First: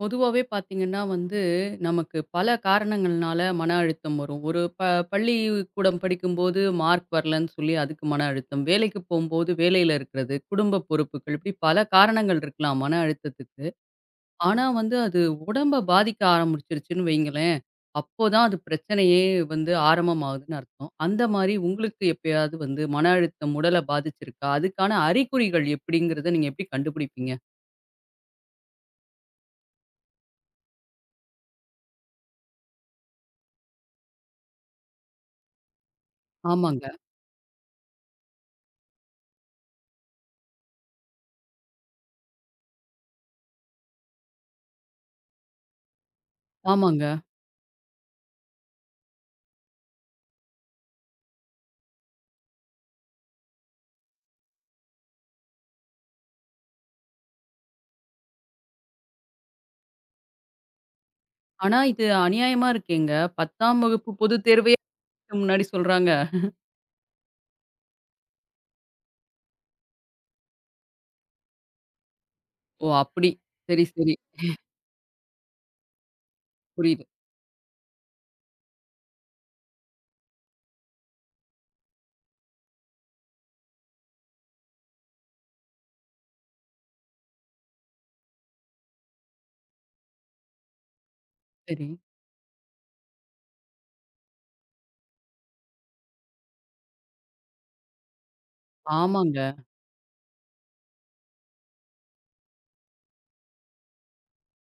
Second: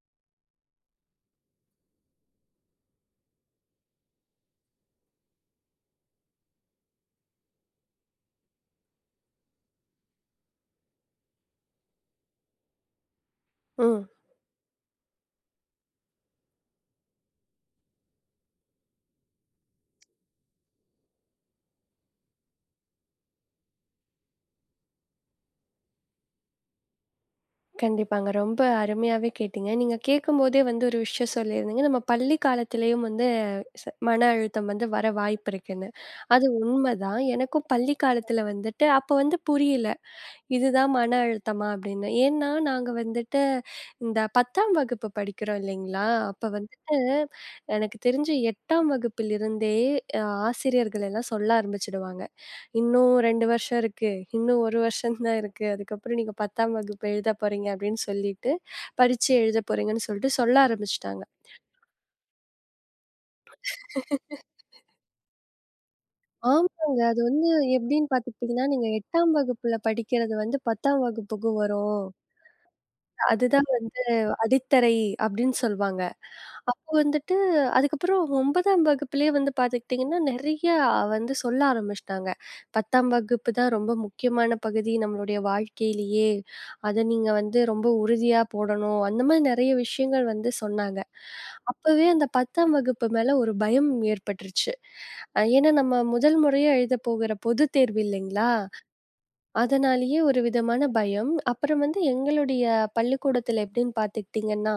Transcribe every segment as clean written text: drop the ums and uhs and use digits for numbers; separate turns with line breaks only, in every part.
பொதுவாவே பார்த்தீங்கன்னா வந்து, நமக்கு பல காரணங்கள்னால மன அழுத்தம் வரும். ஒரு ப பள்ளிக்கூடம் படிக்கும்போது மார்க் வரலன்னு சொல்லி அதுக்கு மன அழுத்தம். வேலைக்கு போம்போது வேலையில இருக்கிறது, குடும்ப பொறுப்புகள் இப்படி பல காரணங்கள் இருக்கலாம் மன அழுத்தத்துக்கு.
ம்.
ஆனா வந்து அது உடம்ப பாதிக்க ஆரம்பிச்சிருச்சுன்னு வைங்களேன், அப்போதான் அது பிரச்சனையே வந்து ஆரம்பமாகுதுன்னு அர்த்தம். அந்த மாரி உங்களுக்கு எப்பயாவது வந்து மன அழுத்தம் உடல பாதிச்சிருக்கா? அதுக்கான அறிகுறிகள் எப்படிங்கிறத நீங்க எப்படி கண்டுபிடிப்பீங்க?
கண்டிப்பாங்க. ரொம்ப அருமையாவே கேட்டீங்க. நீங்க கேட்கும்போதே வந்து ஒரு விஷயம் சொல்லியிருந்தீங்க. நம்ம பள்ளி காலத்திலேயும் வந்து மன அழுத்தம் வந்து வர வாய்ப்பு இருக்குன்னு. அது
ஆமாங்க,
உண்மதான். எனக்கும் பள்ளி காலத்தில வந்துட்டு அப்ப வந்து புரியல. இதுதான் மன அழுத்தமா அப்படின்னு. ஏன்னா, நாங்க வந்துட்டு இந்த 10ஆம் வகுப்பு படிக்கிறோம் இல்லைங்களா? அப்ப வந்துட்டு
ஆமாங்க.
எனக்கு தெரிஞ்சு 8ஆம் வகுப்பிலிருந்தே அ ஆசிரியர்கள் எல்லாம் சொல்ல ஆரம்பிச்சுடுவாங்க. "இன்னும் 2 வருஷம் இருக்கு. இன்னும் 1 வருஷம் தான் இருக்கு. அதுக்கப்புறம் நீங்க 10ஆம் வகுப்பு எழுத போறீங்க" அப்படின்னு சொல்லிட்டு, பரீட்சை எழுத போறீங்கன்னு சொல்லிட்டு சொல்ல ஆரம்பிச்சுட்டாங்க.
ஆனா, இது அநியாயமா இருக்கேங்க. 10ஆம் வகுப்பு பொதுத் தேர்வே அதுக்கு முன்னாடி சொல்றாங்க.
ஆமாங்க. அது வந்து எப்படின்னு பார்த்துக்கிட்டீங்கன்னா, நீங்க 8ஆம் வகுப்புல படிக்கிறது வந்து 10ஆம் வகுப்புக்கு வரும்.
ஓ! அப்படி.
அதுதான்
சரி,
வந்து
சரி.
அடித்தரை அப்படின்னு சொல்வாங்க. அப்போ
புரியுது.
வந்துட்டு அதுக்கப்புறம் 9ஆம் வகுப்பிலேயே வந்து பார்த்துக்கிட்டிங்கன்னா, நெறையா வந்து சொல்ல ஆரம்பிச்சுட்டாங்க. 10ஆம் வகுப்பு தான் ரொம்ப முக்கியமான பகுதி நம்மளுடைய வாழ்க்கையிலேயே. அத நீங்க வந்து ரொம்ப உறுதியா போடணும். அந்த மாரி நெறைய விஷயங்கள் வந்து சொன்னாங்க.
சரி.
அப்பவே அந்த 10ஆம் வகுப்பு மேல ஒரு பயம் ஏற்பட்டுருச்சு. ஏன்னா நம்ம முதல் முறையா எழுதப் போகிற பொதுத் தேர்வு இல்லைங்களா?
ஆமாங்க.
அதனாலேயே ஒரு விதமான பயம். அப்புறம் வந்து எங்களுடைய பள்ளிக்கூடத்தில எப்படின்னு பார்த்துக்கிட்டிங்கன்னா,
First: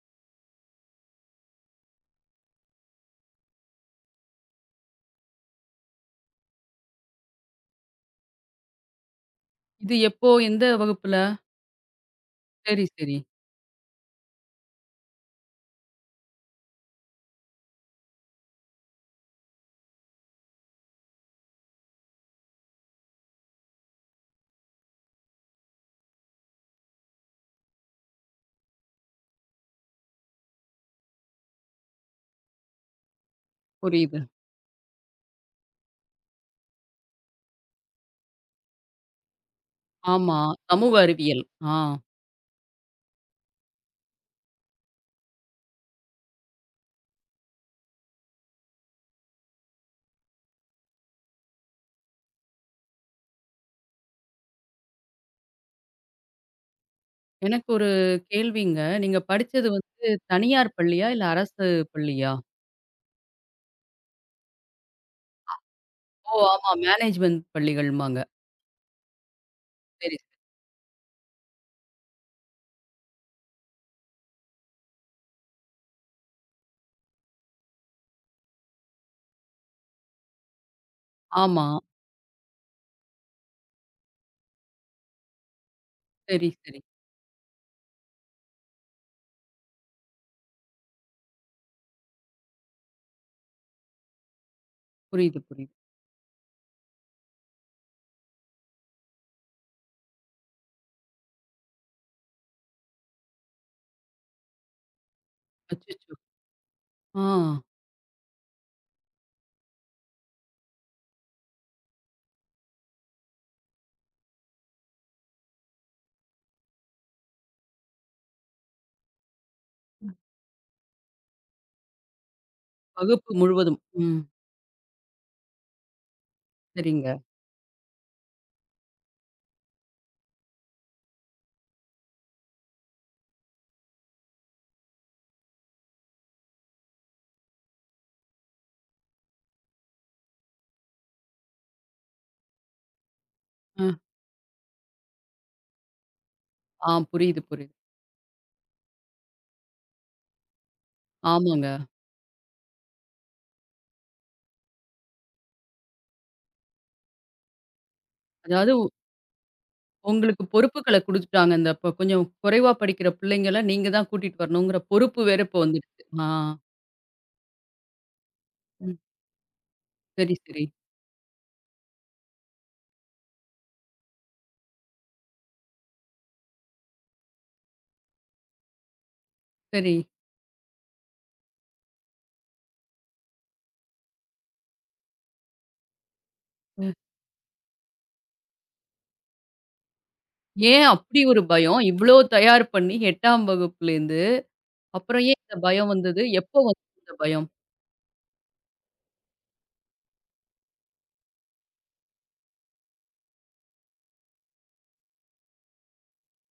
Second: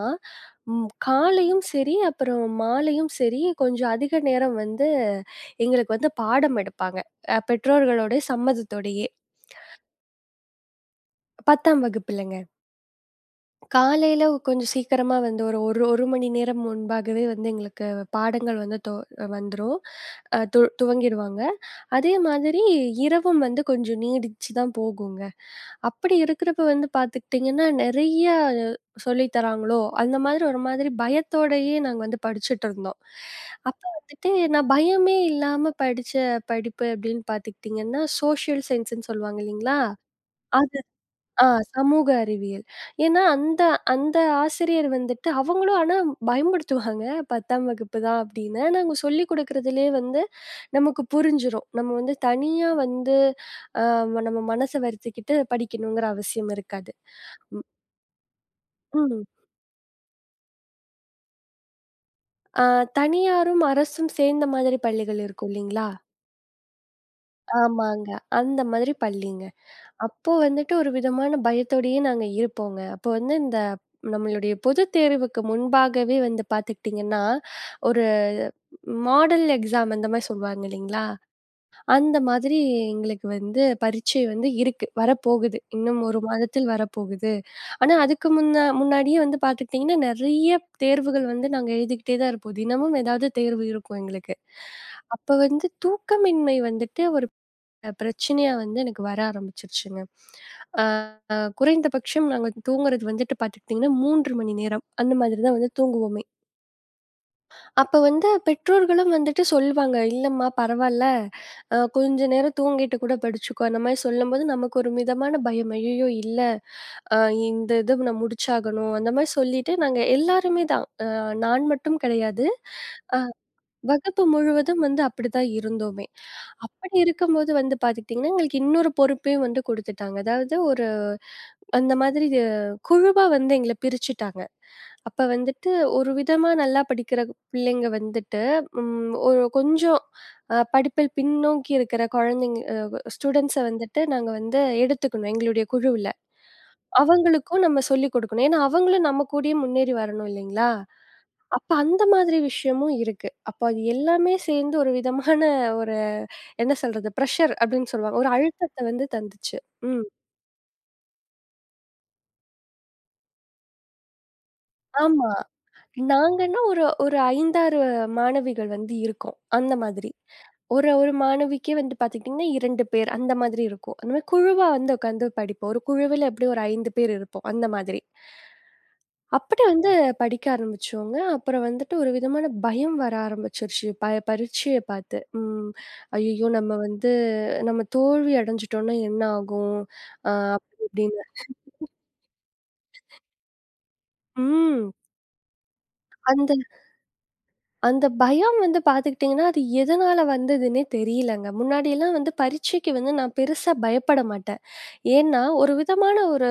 காலையும் சரி, அப்புறம் மாலையும் சரி, கொஞ்சம் அதிக நேரம் வந்து எங்களுக்கு வந்து பாடம் எடுப்பாங்க. பெற்றோர்களுடைய சம்மதத்தோடயே.
இது எப்போ? எந்த வகுப்புல?
10ஆம் வகுப்புலங்க.
சரி, சரி.
காலையில கொஞ்சம் சீக்கிரமா வந்து ஒரு ஒரு 1 மணி நேரம் முன்பாகவே வந்து எங்களுக்கு பாடங்கள் வந்து வந்துரும். அ து துவங்கிடுவாங்க. அதே மாதிரி இரவும் வந்து கொஞ்சம் நீடிச்சு தான் போகுங்க. அப்படி இருக்கிறப்ப வந்து பார்த்துக்கிட்டிங்கன்னா, நெறைய சொல்லி தராங்களோ! அந்த மாதிரி ஒரு மாதிரி பயத்தோடயே நாங்க வந்து படிச்சுட்டுருந்தோம். அப்ப
புரியுது.
வந்துட்டு நான் பயமே இல்லாம படிச்ச படிப்பு அப்படின்னு பார்த்துக்கிட்டிங்கன்னா, சோஷியல் சயின்ஸ்ன்னு சொல்லுவாங்க இல்லீங்களா?
ஆமா.
அது
சமூக அறிவியல்.
ஆ
ஆ.
சமூக அறிவியல். ஏன்னா அந்த அந்த ஆசிரியர் வந்துட்டு அவங்களும் ஆனா பயன்படுத்துவாங்க 10ஆம் வகுப்பு தான் அப்படின்னு. நாங்க சொல்லிக் குடுக்குறதிலேயே வந்து நமக்கு புரிஞ்சிரும். நம்ம வந்து தனியா வந்து அ நம்ம மனச வருத்திக்கிட்டு படிக்கணுங்கிற அவசியம் இருக்காது. ம்.
எனக்கு ஒரு கேள்விங்க. நீங்க
ம்.
படிச்சது வந்து தனியார் பள்ளியா? இல்ல அரசு பள்ளியா?
ஆ தனியாரும் அரசும் சேர்ந்த மாதிரி பள்ளிகள் இருக்கும் இல்லீங்களா?
ஓ! ஆமா. மேனேஜ்மென்ட்
ஆமாங்க.
பள்ளிகள்ம்பாங்க.
அந்த மாதிரி பள்ளிங்க.
சரி, சரி.
அப்போ வந்துட்டு ஒரு விதமான பயத்தோடயே நாங்க இருப்போங்க. அப்போ வந்து இந்த நம்மளுடைய பொதுத் தேர்வுக்கு முன்பாகவே வந்து பார்த்துக்கிட்டிங்கன்னா, ஒரு மாடல் எக்ஸாம் அந்த மாரி சொல்லுவாங்க இல்லைங்களா?
ஆமா.
அந்த மாதிரி எங்களுக்கு வந்து பரீட்சை வந்து இருக்கு. வரப்போகுது. இன்னும் 1
சரி,
மாதத்தில்
சரி.
வரப்போகுது. ஆனா அதுக்கு முன்ன முன்னாடியே வந்து பார்த்துக்கிட்டிங்கன்னா, நெறைய தேர்வுகள் வந்து நாங்க எழுதிக்கிட்டே தான் இருப்போம். தினமும் ஏதாவது தேர்வு இருக்கும் எங்களுக்கு. அப்ப
புரியுது,
வந்து
புரியுது.
தூக்கமின்மை வந்துட்டு ஒரு பிரச்சனையா வந்து எனக்கு வர ஆரம்பிச்சுருச்சுங்க. அ குறைந்தபட்சம் நாங்க தூங்குறது வந்துட்டு பார்த்துக்கிட்டிங்கன்னா 3 மணி நேரம் அந்த மாதிரி தான் வந்து
அச்சச்சோ!
தூங்குவோமே.
ஆ.
அப்ப வந்து பெற்றோர்களும் வந்துட்டு சொல்வாங்க, "இல்லம்மா பரவால்ல, கொஞ்ச நேரம் தூங்கிட்டு கூட படிச்சுக்கோ." அந்த மாரி சொல்லும்போது நமக்கு ஒரு மிதமான பயம். "ஐயய்யோ! இல்ல அ இத நான் முடிச்சாகணும்." அந்த மாரி சொல்லிட்டு நாங்க எல்லாருமே தான். நான் மட்டும் கிடையாது. அ
வகுப்பு முழுவதும். ம்.
வகுப்பு முழுவதும் வந்து அப்படித்தான் இருந்தோமே. அப்படி
சரிங்க.
இருக்கும்போது வந்து பார்த்துக்கிட்டிங்கன்னா, எங்களுக்கு இன்னொரு பொறுப்பையும் வந்து குடுத்துட்டாங்க. அதாவது அந்த மாதிரி குழுவா வந்து எங்கள பிரிச்சுட்டாங்க. அப்ப வந்துட்டு ஒரு விதமா நல்லா படிக்கிற பிள்ளைங்க வந்துட்டு, ஒரு கொஞ்சம் படிப்பில் பின்னோக்கி இருக்கிற குழந்தைங்க ஸ்டூடண்ட்ஸ
அ.
வந்துட்டு நாங்க வந்து எடுத்துக்கணும் எங்களுடைய குழுவுல.
ஆ, புரியுது,
அவங்களுக்கும்
புரியுது.
நம்ம சொல்லிக் குடுக்கணும். ஏன்னா அவங்களும் நம்ம கூடயே முன்னேறி வரணும் இல்லைங்களா? அப்ப
ஆமாங்க.
அந்த மாதிரி விஷயமும் இருக்கு. அப்ப அது எல்லாமே சேர்ந்து ஒரு விதமான ஒரு என்ன சொல்றது? பிரஷர் அப்படின்னு சொல்லுவாங்க. ஒரு அழுத்தத்த
அதாவது
வந்து தந்துச்சு. ம்.
உங்களுக்கு பொறுப்புகள குடுத்துட்டாங்க. இந்த இப்ப கொஞ்சம் குறைவா படிக்கிற பிள்ளைங்கள நீங்க தான் கூட்டிட்டு வரணுங்கிற பொறுப்பு
ஆமா.
வேற இப்ப வந்துருச்சு. ஆ.
நாங்கன்னா ஒரு ஒரு 5, 6 மாணவிகள் வந்து
ம்.
இருக்கோம். அந்த மாதிரி.
சரி, சரி,
ஒரு ஒரு மாணவிக்கே வந்து பார்த்துக்கிட்டீங்கன்னா 2 பேர் அந்த மாதிரி இருக்கும். அந்த மாதிரி குழுவா வந்து உட்காந்து படிப்போம். ஒரு குழுவில எப்படியும் ஒரு 5 பேர் இருப்போம். அந்த மாதிரி. அப்படி வந்து
சரி.
படிக்க ஆரம்பிச்சோங்க. அப்புறம் வந்துட்டு ஒரு விதமான பயம் வர ஆரம்பிச்சுருச்சு. பரீட்சைய பார்த்து. ம். ஐயய்யோ!
ம்.
நம்ம தோல்வி அடைஞ்சுட்டோம்னா என்ன ஆகும்? அ அப்படி
ஏன் அப்படி
இப்படின்னு.
ஒரு பயம்? இவ்ளோ தயார் பண்ணி 8ஆம் வகுப்புலேருந்து,
ம்.
அப்புறம் ஏன் இந்த பயம் வந்தது?
அந்த
எப்போ வந்தது இந்த பயம்?
அந்த பயம் வந்து பார்த்துக்கிட்டீங்கன்னா, அது எதனால வந்ததுன்னே தெரியலங்க. முன்னாடியெல்லாம் வந்து பரீட்சைக்கு வந்து நான் பெருசா பயப்பட மாட்டேன். ஏன்னா, ஒரு விதமான ஒரு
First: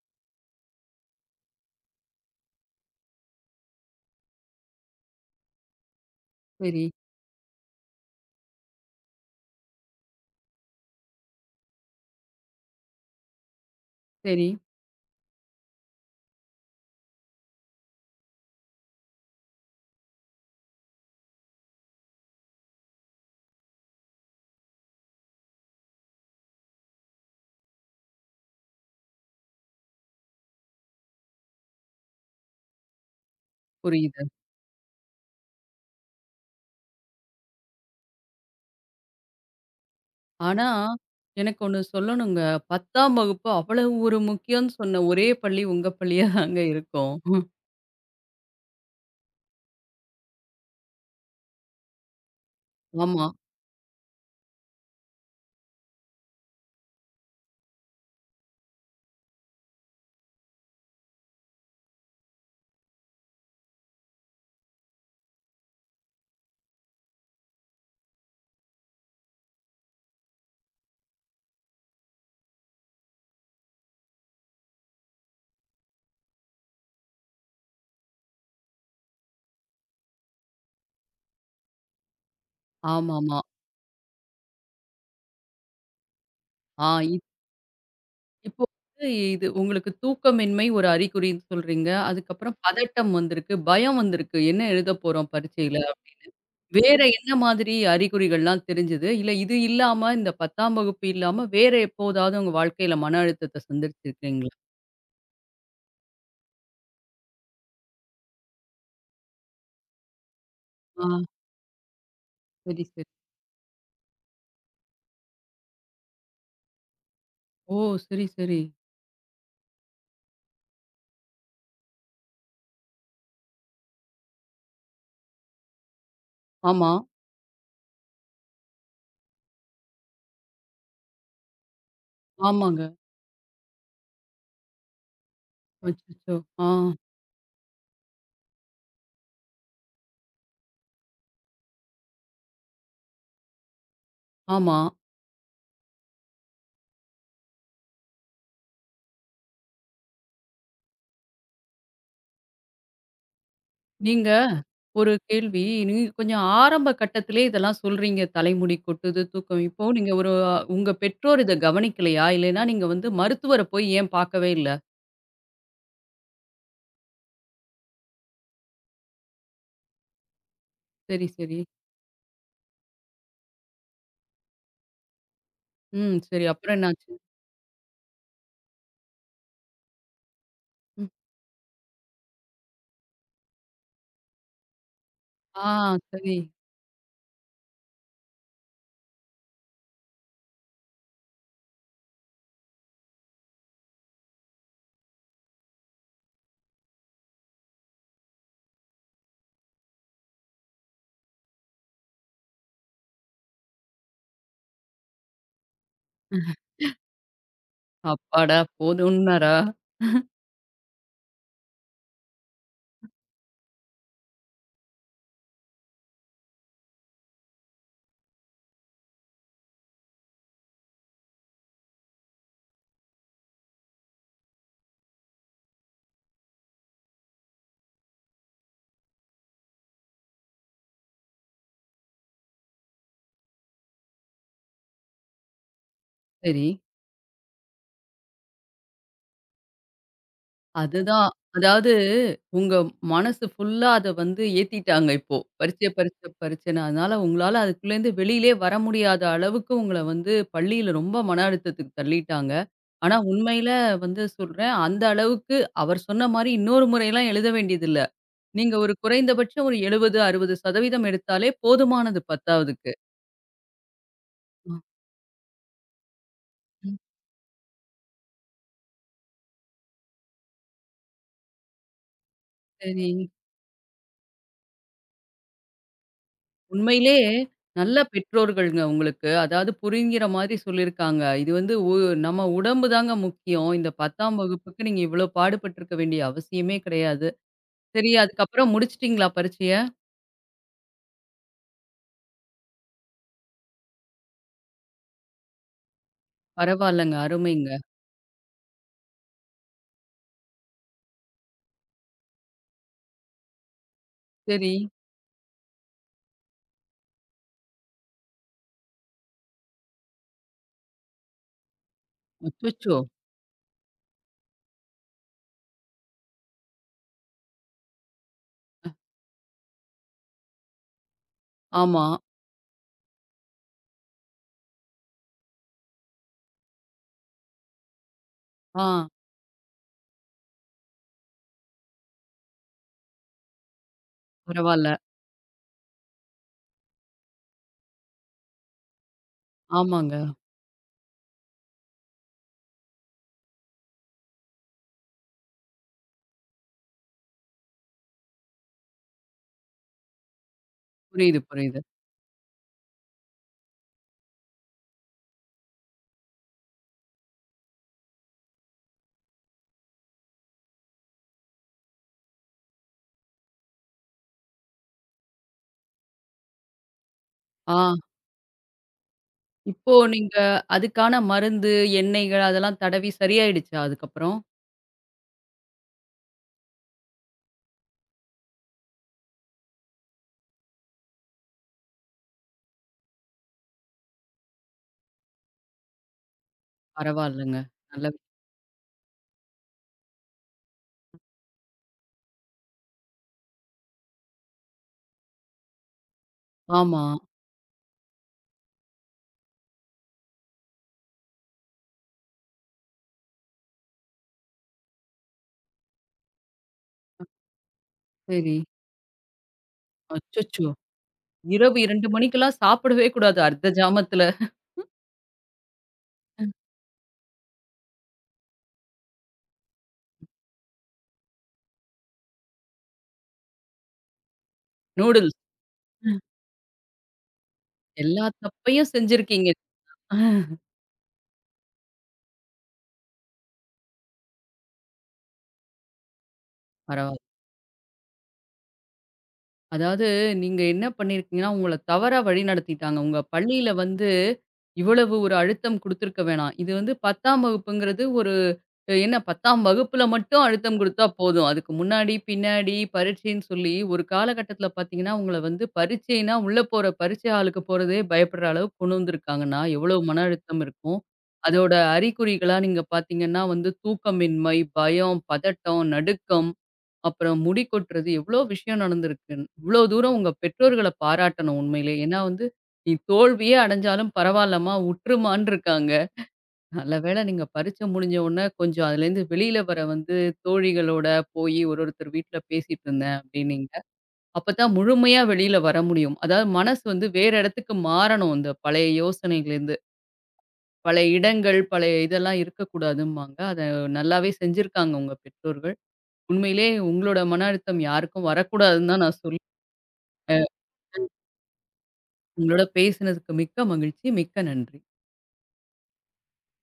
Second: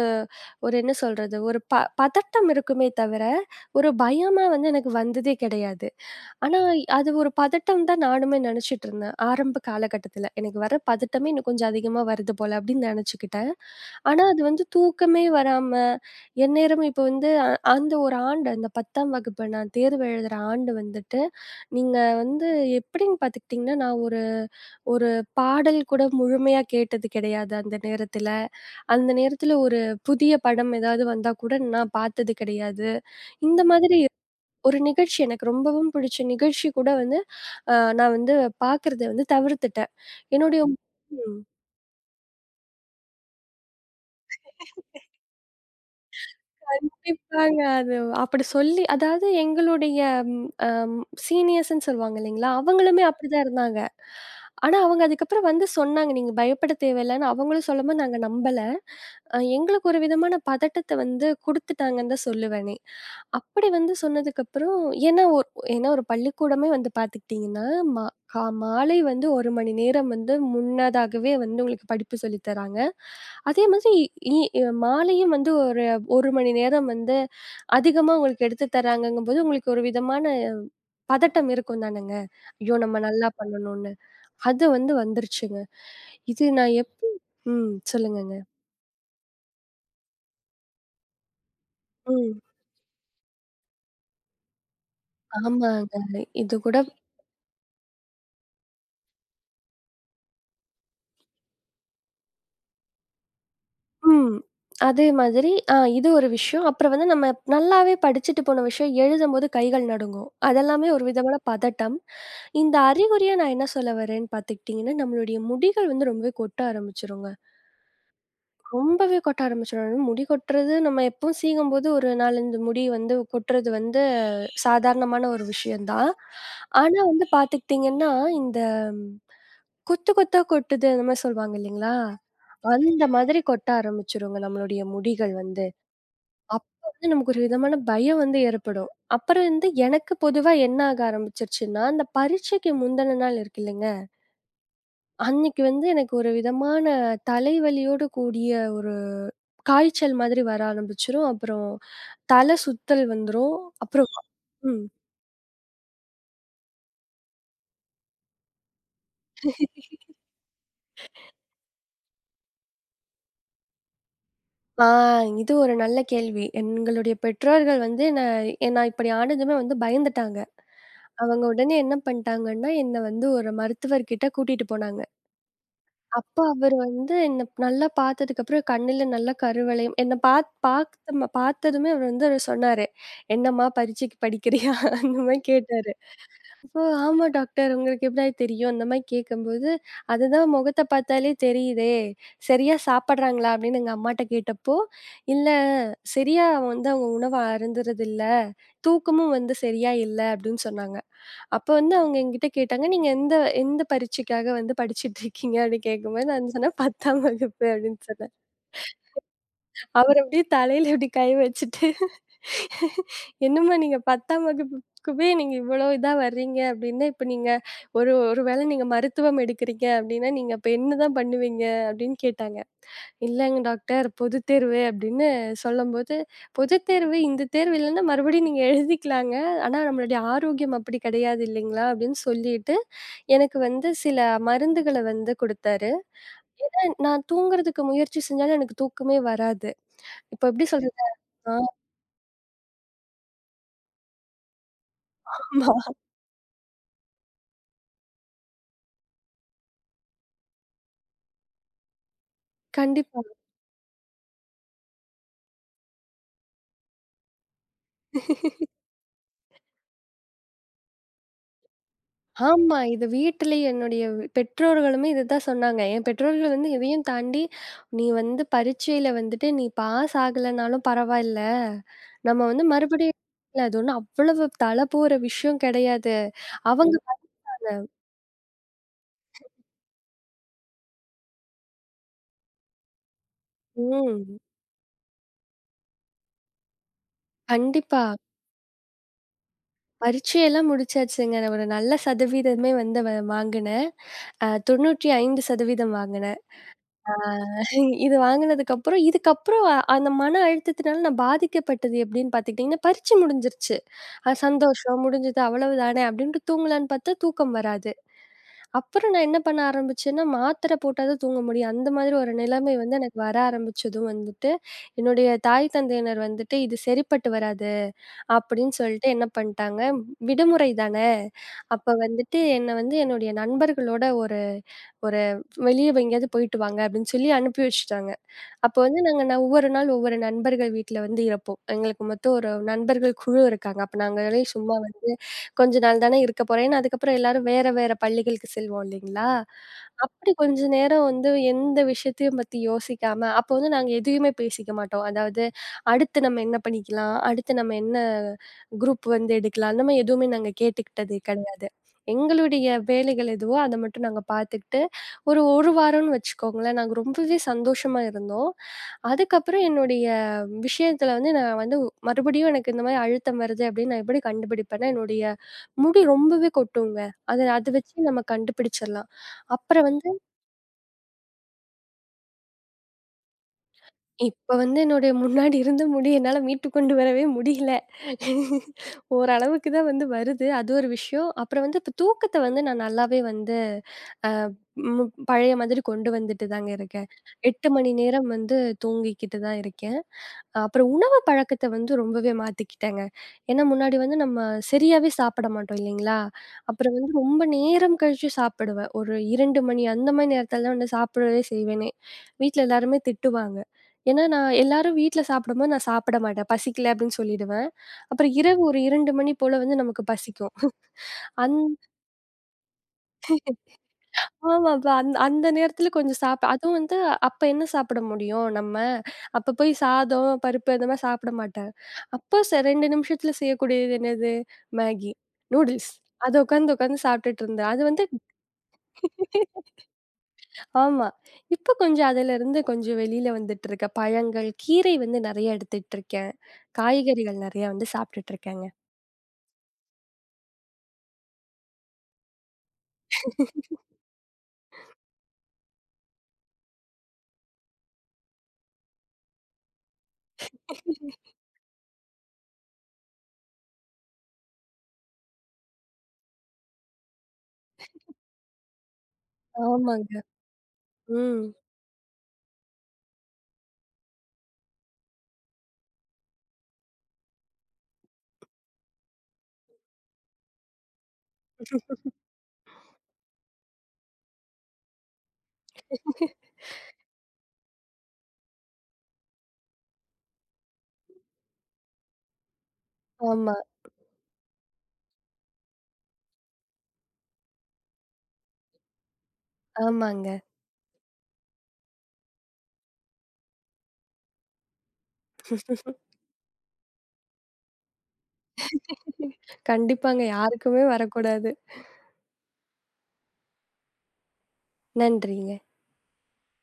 ஒரு என்ன சொல்றது? ஒரு பதட்டம் இருக்குமே தவிர, ஒரு பயமா வந்து எனக்கு வந்ததே கிடையாது. ஆனா,
சரி,
அது ஒரு பதட்டம் தான் நானுமே நெனச்சுட்டு இருந்தேன். ஆரம்ப காலகட்டத்தில. எனக்கு வர பதட்டமே இன்னும் கொஞ்சம் அதிகமா வருது போல அப்படின்னு நெனச்சுக்கிட்டேன். ஆனா, அது
சரி.
வந்து தூக்கமே வராம, எந்நேரமும் இப்ப வந்து அந்த ஒரு ஆண்டு, அந்த 10ஆம் வகுப்பு நான் தேர்வு எழுதுற ஆண்டு வந்துட்டு, நீங்க வந்து எப்படின்னு பார்த்துக்கிட்டீங்கன்னா, நான் ஒரு ஒரு பாடல் கூட முழுமையா கேட்டது கிடையாது அந்த நேரத்தில. அந்த நேரத்தில ஒரு புதிய படம் ஏதாவது வந்தா கூட நான் பார்த்தது கிடையாது. இந்த மாதிரி
புரியுது.
ஒரு நிகழ்ச்சி எனக்கு ரொம்பவும் பிடிச்ச நிகழ்ச்சி கூட வந்து, அ நான் வந்து பார்க்கறத வந்து தவிர்த்துட்டேன். என்னுடைய
ஆனா,
ம்.
எனக்கு ஒண்ணு சொல்லணுங்க. 10ஆம் வகுப்பு அவ்வளவு ஒரு முக்கியம்னு சொன்ன ஒரே பள்ளி உங்க பள்ளியா தாங்க இருக்கும்.
கண்டிப்பாங்க. அது அப்படி சொல்லி அதாவது எங்களுடைய ம் அம் சீனியர்ஸ்ன்னு சொல்லுவாங்க இல்லைங்களா? அவங்களுமே
ஆமா.
அப்படிதான் இருந்தாங்க. ஆனா, அவங்க அதுக்கப்புறம் வந்து சொன்னாங்க, "நீங்க பயப்பட தேவையில்லன்னு" அவங்களும் சொல்லும்போது நாங்க நம்பல. எங்களுக்கு ஒரு விதமான பதட்டத்த வந்து குடுத்துட்டாங்கன்னு தான் சொல்லுவேனே. அப்படி வந்து சொன்னதுக்கப்புறம் ஏன்னா ஒ ஏன்னா ஒரு பள்ளிக்கூடமே வந்து பார்த்துக்கிட்டீங்கன்னா, மா கா மாலை வந்து 1 மணி நேரம் வந்து முன்னதாகவே வந்து உங்களுக்கு படிப்பு சொல்லி தராங்க. அதே மாதிரி இ இ- மாலையும் வந்து 1 மணி நேரம் வந்து அதிகமா உங்களுக்கு எடுத்து தராங்கங்கும்போது, உங்களுக்கு ஒரு விதமான பதட்டம் இருக்கும் தானங்க. ஐயோ! நம்ம நல்லா
ஆமாமா.
பண்ணணும்னு. அது வந்து வந்துருச்சுங்க. இது நான் எப்போ
ஆ.
ம். சொல்லுங்கங்க.
இப்போ வந்து இது உங்களுக்கு தூக்கமின்மை ஒரு அறிகுறின்னு சொல்றீங்க.
ம்.
அதுக்கப்புறம் பதட்டம் வந்திருக்கு, பயம் வந்திருக்கு. என்ன எழுதப் போறோம் பரீட்சையில?
ஆமாங்க. இது கூட
வேற என்ன மாதிரி அறிகுறிகள்லாம் தெரிஞ்சது? இல்ல இது இல்லாம இந்த 10ஆம் வகுப்பு இல்லாம வேற எப்போதாவது உங்க வாழ்க்கையில மன அழுத்தத்த
ம்.
சந்திச்சிருக்கீங்களா?
அதே மாதிரி ஆ இது ஒரு விஷயம். அப்புறம் வந்து நம்ம நல்லாவே படிச்சுட்டு போன விஷயம் எழுதும்போது கைகள் நடுங்கும். அதெல்லாமே
ஆ,
ஒரு விதமான பதட்டம். இந்த
சரி, சரி.
அறிகுறியா நான் என்ன சொல்ல வரேன்னு பார்த்துக்கிட்டிங்கன்னா, நம்மளுடைய முடிகள் வந்து ரொம்பவே கொட்ட ஆரம்பிச்சுருங்க.
ஓ! சரி, சரி.
ரொம்பவே கொட்ட ஆரம்பிச்சுரும். முடி கொட்டுறது நம்ம எப்பவும் சீவும்போது ஒரு 4, 5 முடி வந்து கொட்டுறது வந்து சாதாரணமான ஒரு விஷயம் தான்.
ஆமா.
ஆனா வந்து பார்த்துக்கிட்டீங்கன்னா, இந்த கொத்து கொத்தா கொட்டுது அந்த மாரி சொல்வாங்க இல்லீங்களா?
ஆமாங்க.
அந்த மாதிரி கொட்ட ஆரம்பிச்சுருங்க நம்மளுடைய முடிகள் வந்து.
அச்சச்சோ! ஆ.
அப்ப வந்து நமக்கு ஒரு விதமான பயம் வந்து ஏற்படும். அப்புறம் வந்து எனக்கு பொதுவா என்ன ஆக ஆரம்பிச்சுருச்சுன்னா, அந்த பரீட்சைக்கு முந்தின நாள் இருக்கு இல்லங்க,
ஆமா.
அன்னைக்கு வந்து எனக்கு ஒரு விதமான தலைவலியோடு கூடிய ஒரு காய்ச்சல் மாதிரி வர ஆரம்பிச்சுரும். அப்புறம் தல சுத்தல் வந்துரும். அப்புறம்
நீங்க
ம்.
ஒரு கேள்வி. நீங்க கொஞ்சம் ஆரம்ப கட்டத்திலே இதெல்லாம் சொல்றீங்க. தலைமுடி கொட்டுது, தூக்கம். இப்போ நீங்க ஒரு உங்க பெற்றோர் இத கவனிக்கலையா? இல்லைன்னா நீங்க வந்து மருத்துவர போய் ஏன் பார்க்கவே இல்ல?
ஆ இது ஒரு நல்ல கேள்வி. எங்களுடைய பெற்றோர்கள் வந்து என்ன என்ன இப்படி ஆனதுமே வந்து பயந்துட்டாங்க.
சரி,
அவங்க
சரி.
உடனே என்ன பண்ணிட்டாங்கன்னா, என்ன வந்து ஒரு மருத்துவர்கிட்ட கூட்டிட்டு போனாங்க.
ம்.
அப்ப
சரி.
அவரு
அப்புறம் என்னாச்சு?
வந்து என்ன நல்லா பார்த்ததுக்கப்புறம் கண்ணுல நல்லா கருவளையம் என்ன பாத்
ம்.
பாத்த பார்த்ததுமே அவர் வந்து அவரு சொன்னாரு. "என்னம்மா பரீட்சைக்கு படிக்கிறியா?" அந்த மாரி
ஆ,
கேட்டாரு.
சரி.
ஓ! ஆமா டாக்டர். உங்களுக்கு எப்படி தெரியும்? அந்த மாரி கேட்கும்போது, அதுதான் முகத்த பார்த்தாலே தெரியுதே! சரியா சாப்பிடுறாங்களா? அப்படின்னு எங்க அம்மாட்ட கேட்டப்போ, "இல்ல சரியா வந்து அவங்க உணவ அருந்துறதில்ல. தூக்கமும் வந்து சரியா இல்ல" அப்படின்னு சொன்னாங்க. அப்ப வந்து அவங்க என்கிட்ட கேட்டாங்க, "நீங்க எந்த எந்த பரீட்சைக்காக வந்து படிச்சுட்டு இருக்கீங்க?" அப்படின்னு கேட்கும்போது நான் சொன்னேன், "10ஆம் வகுப்பு" அப்படின்னு சொன்னேன்.
அப்பாடா! போதும்ன்னாரா?
அவரு அப்படியே தலையில இப்படி கை வச்சுட்டு, "என்னம்மா நீங்க 10ஆம் வகுப்புக்கவே நீங்க இவ்வளோ இதா வர்றீங்க அப்படின்னா, இப்ப நீங்க ஒரு ஒரு வேளை நீங்க மருத்துவம் எடுக்குறீங்க அப்படின்னா, நீங்க அப்ப என்னதான் பண்ணுவீங்க?" அப்படின்னு கேட்டாங்க. "இல்லங்க டாக்டர், பொதுத்தேர்வு" அப்படின்னு சொல்லும்போது, "பொதுத்தேர்வு இந்த தேர்வு இல்லன்னா மறுபடியும் நீங்க எழுதிக்கலாங்க. ஆனா நம்மளுடைய ஆரோக்கியம் அப்படி கிடையாது இல்லைங்களா?" அப்படின்னு சொல்லிட்டு, எனக்கு வந்து சில மருந்துகள வந்து குடுத்தாரு.
சரி.
நான் தூங்குறதுக்கு முயற்சி செஞ்சாலும் எனக்கு தூக்கமே வராது. இப்ப எப்படி சொல்றது?
அதுதான். அதாவது உங்க மனசு ஃபுல்லா அத வந்து ஏத்திட்டாங்க இப்போ.
ஆமா.
பரீட்சை, பரீட்சை, பரீட்சைன்னு. அதனால உங்களால அதுக்குள்ளேருந்து வெளியிலே வர முடியாத அளவுக்கு உங்கள வந்து பள்ளியில ரொம்ப மன அழுத்தத்துக்கு தள்ளிட்டாங்க. ஆனா
கண்டிப்பா.
உண்மையில வந்து சொல்றேன், அந்த அளவுக்கு அவர் சொன்ன மாரி இன்னொரு முறைலாம் எழுத வேண்டியதில்ல. நீங்க ஒரு குறைந்தபட்சம் ஒரு 70, 60% எடுத்தாலே போதுமானது
ஆமா.
10வதுக்கு.
இது வீட்டிலேயே என்னுடைய பெற்றோர்களுமே இததான் சொன்னாங்க. என் பெற்றோர்கள் வந்து
ம்.
இதையும் தாண்டி, "நீ வந்து பரீட்சையில வந்துட்டு நீ பாஸ் ஆகலனாலும் பரவாயில்ல. நம்ம வந்து மறுபடியும்
சரி.
இல்ல, அது ஒண்ணும் அவ்வளவு தல போற விஷயம் கிடையாது." அவங்க
உண்மையிலே நல்ல பெற்றோர்கள்ங்க உங்களுக்கு. அதாவது புரிங்கிற மாரி சொல்லியிருக்காங்க. இது வந்து நம்ம உடம்பு தாங்க முக்கியம். இந்த 10ஆம்
ம்.
வகுப்புக்கு நீங்க இவ்ளோ பாடுபட்டுருக்க வேண்டிய அவசியமே கிடையாது.
கண்டிப்பா.
சரி, அதுக்கப்புறம் முடிச்சுட்டீங்களா பரீட்சைய?
பரீட்சையெல்லாம் முடிச்சாச்சுங்க. நான் ஒரு நல்ல சதவீதமே வந்து வாங்கினேன். 95% வாங்கினேன். ஆ
பரவால்லங்க. அருமைங்க.
இது வாங்குனதுக்கப்புறம் இதுக்கப்புறம் அந்த மன அழுத்தத்தினால நான் பாதிக்கப்பட்டது எப்படின்னு பார்த்துக்கிட்டீங்கன்னா, பரீட்சை முடிஞ்சிருச்சு.
சரி.
சந்தோஷம் முடிஞ்சது அவ்வளவுதானே அப்படின்ட்டு தூங்கலான்னு பார்த்தா தூக்கம் வராது. அப்புறம் நான் என்ன பண்ண ஆரம்பிச்சேன்னா, மாத்திரை போட்டா தான் தூங்க முடியும். அந்த மாதிரி ஒரு நிலைமை
அச்சச்சோ!
வந்து எனக்கு வர ஆரம்பிச்சதும் வந்துட்டு, என்னுடைய தாய் தந்தையினர் வந்துட்டு, "இது சரிப்பட்டு வராது" அப்படின்னு சொல்லிட்டு என்ன பண்ணிட்டாங்க, "விடுமுறை தானே" அப்ப
ஆமா.
வந்துட்டு என்ன வந்து என்னுடைய நண்பர்களோட ஒரு ஒரு வெளிய எங்கேயாவது போயிட்டு வாங்க அப்படின்னு சொல்லி அனுப்பி வச்சுட்டாங்க. அப்போ
ஆ,
வந்து நாங்க நான் ஒவ்வொரு நாள் ஒவ்வொரு நண்பர்கள் வீட்ல வந்து இருப்போம். எங்களுக்கு மொத்தம் ஒரு நண்பர்கள் குழு இருக்காங்க. அப்ப நாங்களே சும்மா
பரவால்ல.
வந்து கொஞ்ச நாள் தானே இருக்க போறோம். ஏன்னா அதுக்கப்புறம் எல்லாரும் வேற வேற பள்ளிகளுக்கு செல்வோம் இல்லைங்களா?
ஆமாங்க.
அப்படி கொஞ்ச நேரம் வந்து எந்த விஷயத்தையும் பத்தி யோசிக்காம, அப்போ வந்து நாங்க எதையுமே பேசிக்க மாட்டோம். அதாவது அடுத்து நம்ம என்ன பண்ணிக்கலாம்? அடுத்து நம்ம என்ன குரூப் வந்து எடுக்கலாம்? அந்த மாரி எதுவுமே நாங்க கேட்டுக்கிட்டது
புரியுது,
கிடையாது.
புரியுது.
எங்களுடைய வேலைகள் எதுவோ அத மட்டும் நாங்க பார்த்துக்கிட்டு, ஒரு 1 வாரம்னு வச்சுக்கோங்களேன். நாங்க ரொம்பவே சந்தோஷமா இருந்தோம். அதுக்கப்புறம் என்னுடைய விஷயத்துல வந்து நான் வந்து மறுபடியும் எனக்கு இந்த மாரி அழுத்தம் வருது அப்படின்னு நான் எப்படி கண்டுபிடிப்பேன்னா, என்னுடைய முடி ரொம்பவே கொட்டுங்க. அத அத
ஆ,
வச்சு நம்ம கண்டுபிடிச்சிடலாம். அப்புறம்
இப்போ
வந்து
நீங்க அதுக்கான மருந்து, எண்ணெய்கள் அதெல்லாம் தடவி சரியாயிடுச்சா அதுக்கப்புறம்?
இப்ப வந்து என்னுடைய முன்னாடி இருந்த முடி என்னால மீட்டு கொண்டு வரவே முடியல. ஓரளவுக்கு தான் வந்து வருது. அது ஒரு விஷயம். அப்புறம் வந்து இப்ப தூக்கத்த வந்து நான் நல்லாவே வந்து மு பழைய மாதிரி கொண்டு வந்துட்டு தாங்க இருக்கேன்.
பரவால்லங்க.
8 மணி
நல்ல
நேரம் வந்து தூங்கிக்கிட்டு தான் இருக்கேன். அப்புறம் உணவு பழக்கத்த வந்து ரொம்பவே மாத்திக்கிட்டேங்க. ஏன்னா முன்னாடி வந்து நம்ம சரியாவே சாப்பிட மாட்டோம் இல்லைங்களா? அப்புறம்
ஆமா.
வந்து ரொம்ப நேரம் கழிச்சு சாப்பிடுவேன். ஒரு 2 மணி அந்த மாரி நேரத்துல தான் வந்து சாப்பிடவே செய்வேனே! வீட்ல எல்லாருமே திட்டுவாங்க. ஏன்னா நான் எல்லாரும் வீட்ல சாப்பிடும்போது நான் சாப்பிட மாட்டேன். பசிக்கல அப்படின்னு சொல்லிடுவேன். அப்புறம்
சரி.
இரவு ஒரு 2 மணி போல வந்து நமக்கு பசிக்கும்.
அச்சச்சோ!
அந்த
இரவு 2 மணிக்கெல்லாம் சாப்பிடவே கூடாது. அர்த்த ஜாமத்தில
ஆமா. அப்ப அந்த அந்த நேரத்துல கொஞ்சம் அதுவும் வந்து அப்ப என்ன சாப்பிட முடியும் நம்ம? அப்ப போய் சாதம், பருப்பு அந்த மாரி சாப்பிட மாட்டேன். அப்போ 2 நிமிஷத்துல செய்யக்கூடியது என்னது? Maggi,
noodles.
நூடுல்ஸ். அத உட்காந்து உட்காந்து சாப்பிட்டுட்டு இருந்தேன். அது வந்து
எல்லா தப்பையும் செஞ்சிருக்கீங்க.
ஆமா. இப்ப கொஞ்சம் அதுலருந்து கொஞ்சம் வெளியில வந்துட்டு இருக்கேன். பழங்கள், கீரை வந்து நெறைய எடுத்துட்டு இருக்கேன்.
பரவால்ல.
காய்கறிகள் நெறைய வந்து சாப்பிட்டுட்டு இருக்கேங்க.
அதாவது நீங்க என்ன பண்ணியிருக்கீங்கன்னா, உங்கள தவறா வழிநடத்திட்டாங்க. உங்க பள்ளியில வந்து இவ்வளவு ஒரு அழுத்தம் குடுத்திருக்க வேணாம். இது வந்து 10ஆம் வகுப்புங்கிறது ஒரு என்ன 10ஆம் வகுப்புல மட்டும் அழுத்தம் குடுத்தா போதும். அதுக்கு முன்னாடி, பின்னாடி பரீட்சைன்னு சொல்லி ஒரு காலகட்டத்தில பார்த்தீங்கன்னா, உங்கள வந்து பரீட்சைன்னா உள்ள போற பரீட்சை ஹாலுக்கு போறதே பயப்படுற அளவுக்கு கொண்டு வந்திருக்காங்கன்னா, எவ்வளோ
ஆமாங்க.
மன அழுத்தம் இருக்கும்.
ம்.
அதோட அறிகுறிகளா நீங்க பார்த்தீங்கன்னா வந்து தூக்கமின்மை, பயம், பதட்டம், நடுக்கம் அப்புறம் முடி கொட்டுறது எவ்வளோ விஷயம் நடந்திருக்கு. இவ்வளோ தூரம் உங்க பெற்றோர்கள பாராட்டணும் உண்மையிலே. ஏன்னா வந்து, "நீ தோல்வியே அடைஞ்சாலும் பரவாயில்லம்மா உற்றுமான்னு இருக்காங்க." நல்ல வேளை நீங்க பரீட்சை முடிஞ்ச உடனே கொஞ்சம் அதுலேருந்து வெளியில வர வந்து தோழிகளோட போயி ஒரு ஒருத்தர் வீட்ல பேசிட்டு இருந்தேன்
ஆமா,
அப்படின்னீங்க. அப்பதான் முழுமையா வெளியில வர முடியும். அதாவது மனசு வந்து வேற இடத்துக்கு மாறணும். இந்த பழைய யோசனைகள்லேருந்து.
ஆமாங்க.
பழைய இடங்கள், பழைய இதெல்லாம் இருக்கக்கூடாதும்பாங்க. அத நல்லாவே செஞ்சிருக்காங்க உங்க பெற்றோர்கள். உண்மையிலே உங்களோட மன அழுத்தம் யாருக்கும் வரக்கூடாதுன்னு தான் நான் சொல்லுவேன்.
கண்டிப்பாங்க. யாருக்குமே வரக்கூடாது.
உங்களோட பேசினதுக்கு மிக்க மகிழ்ச்சி. மிக்க நன்றி.
நன்றிங்க.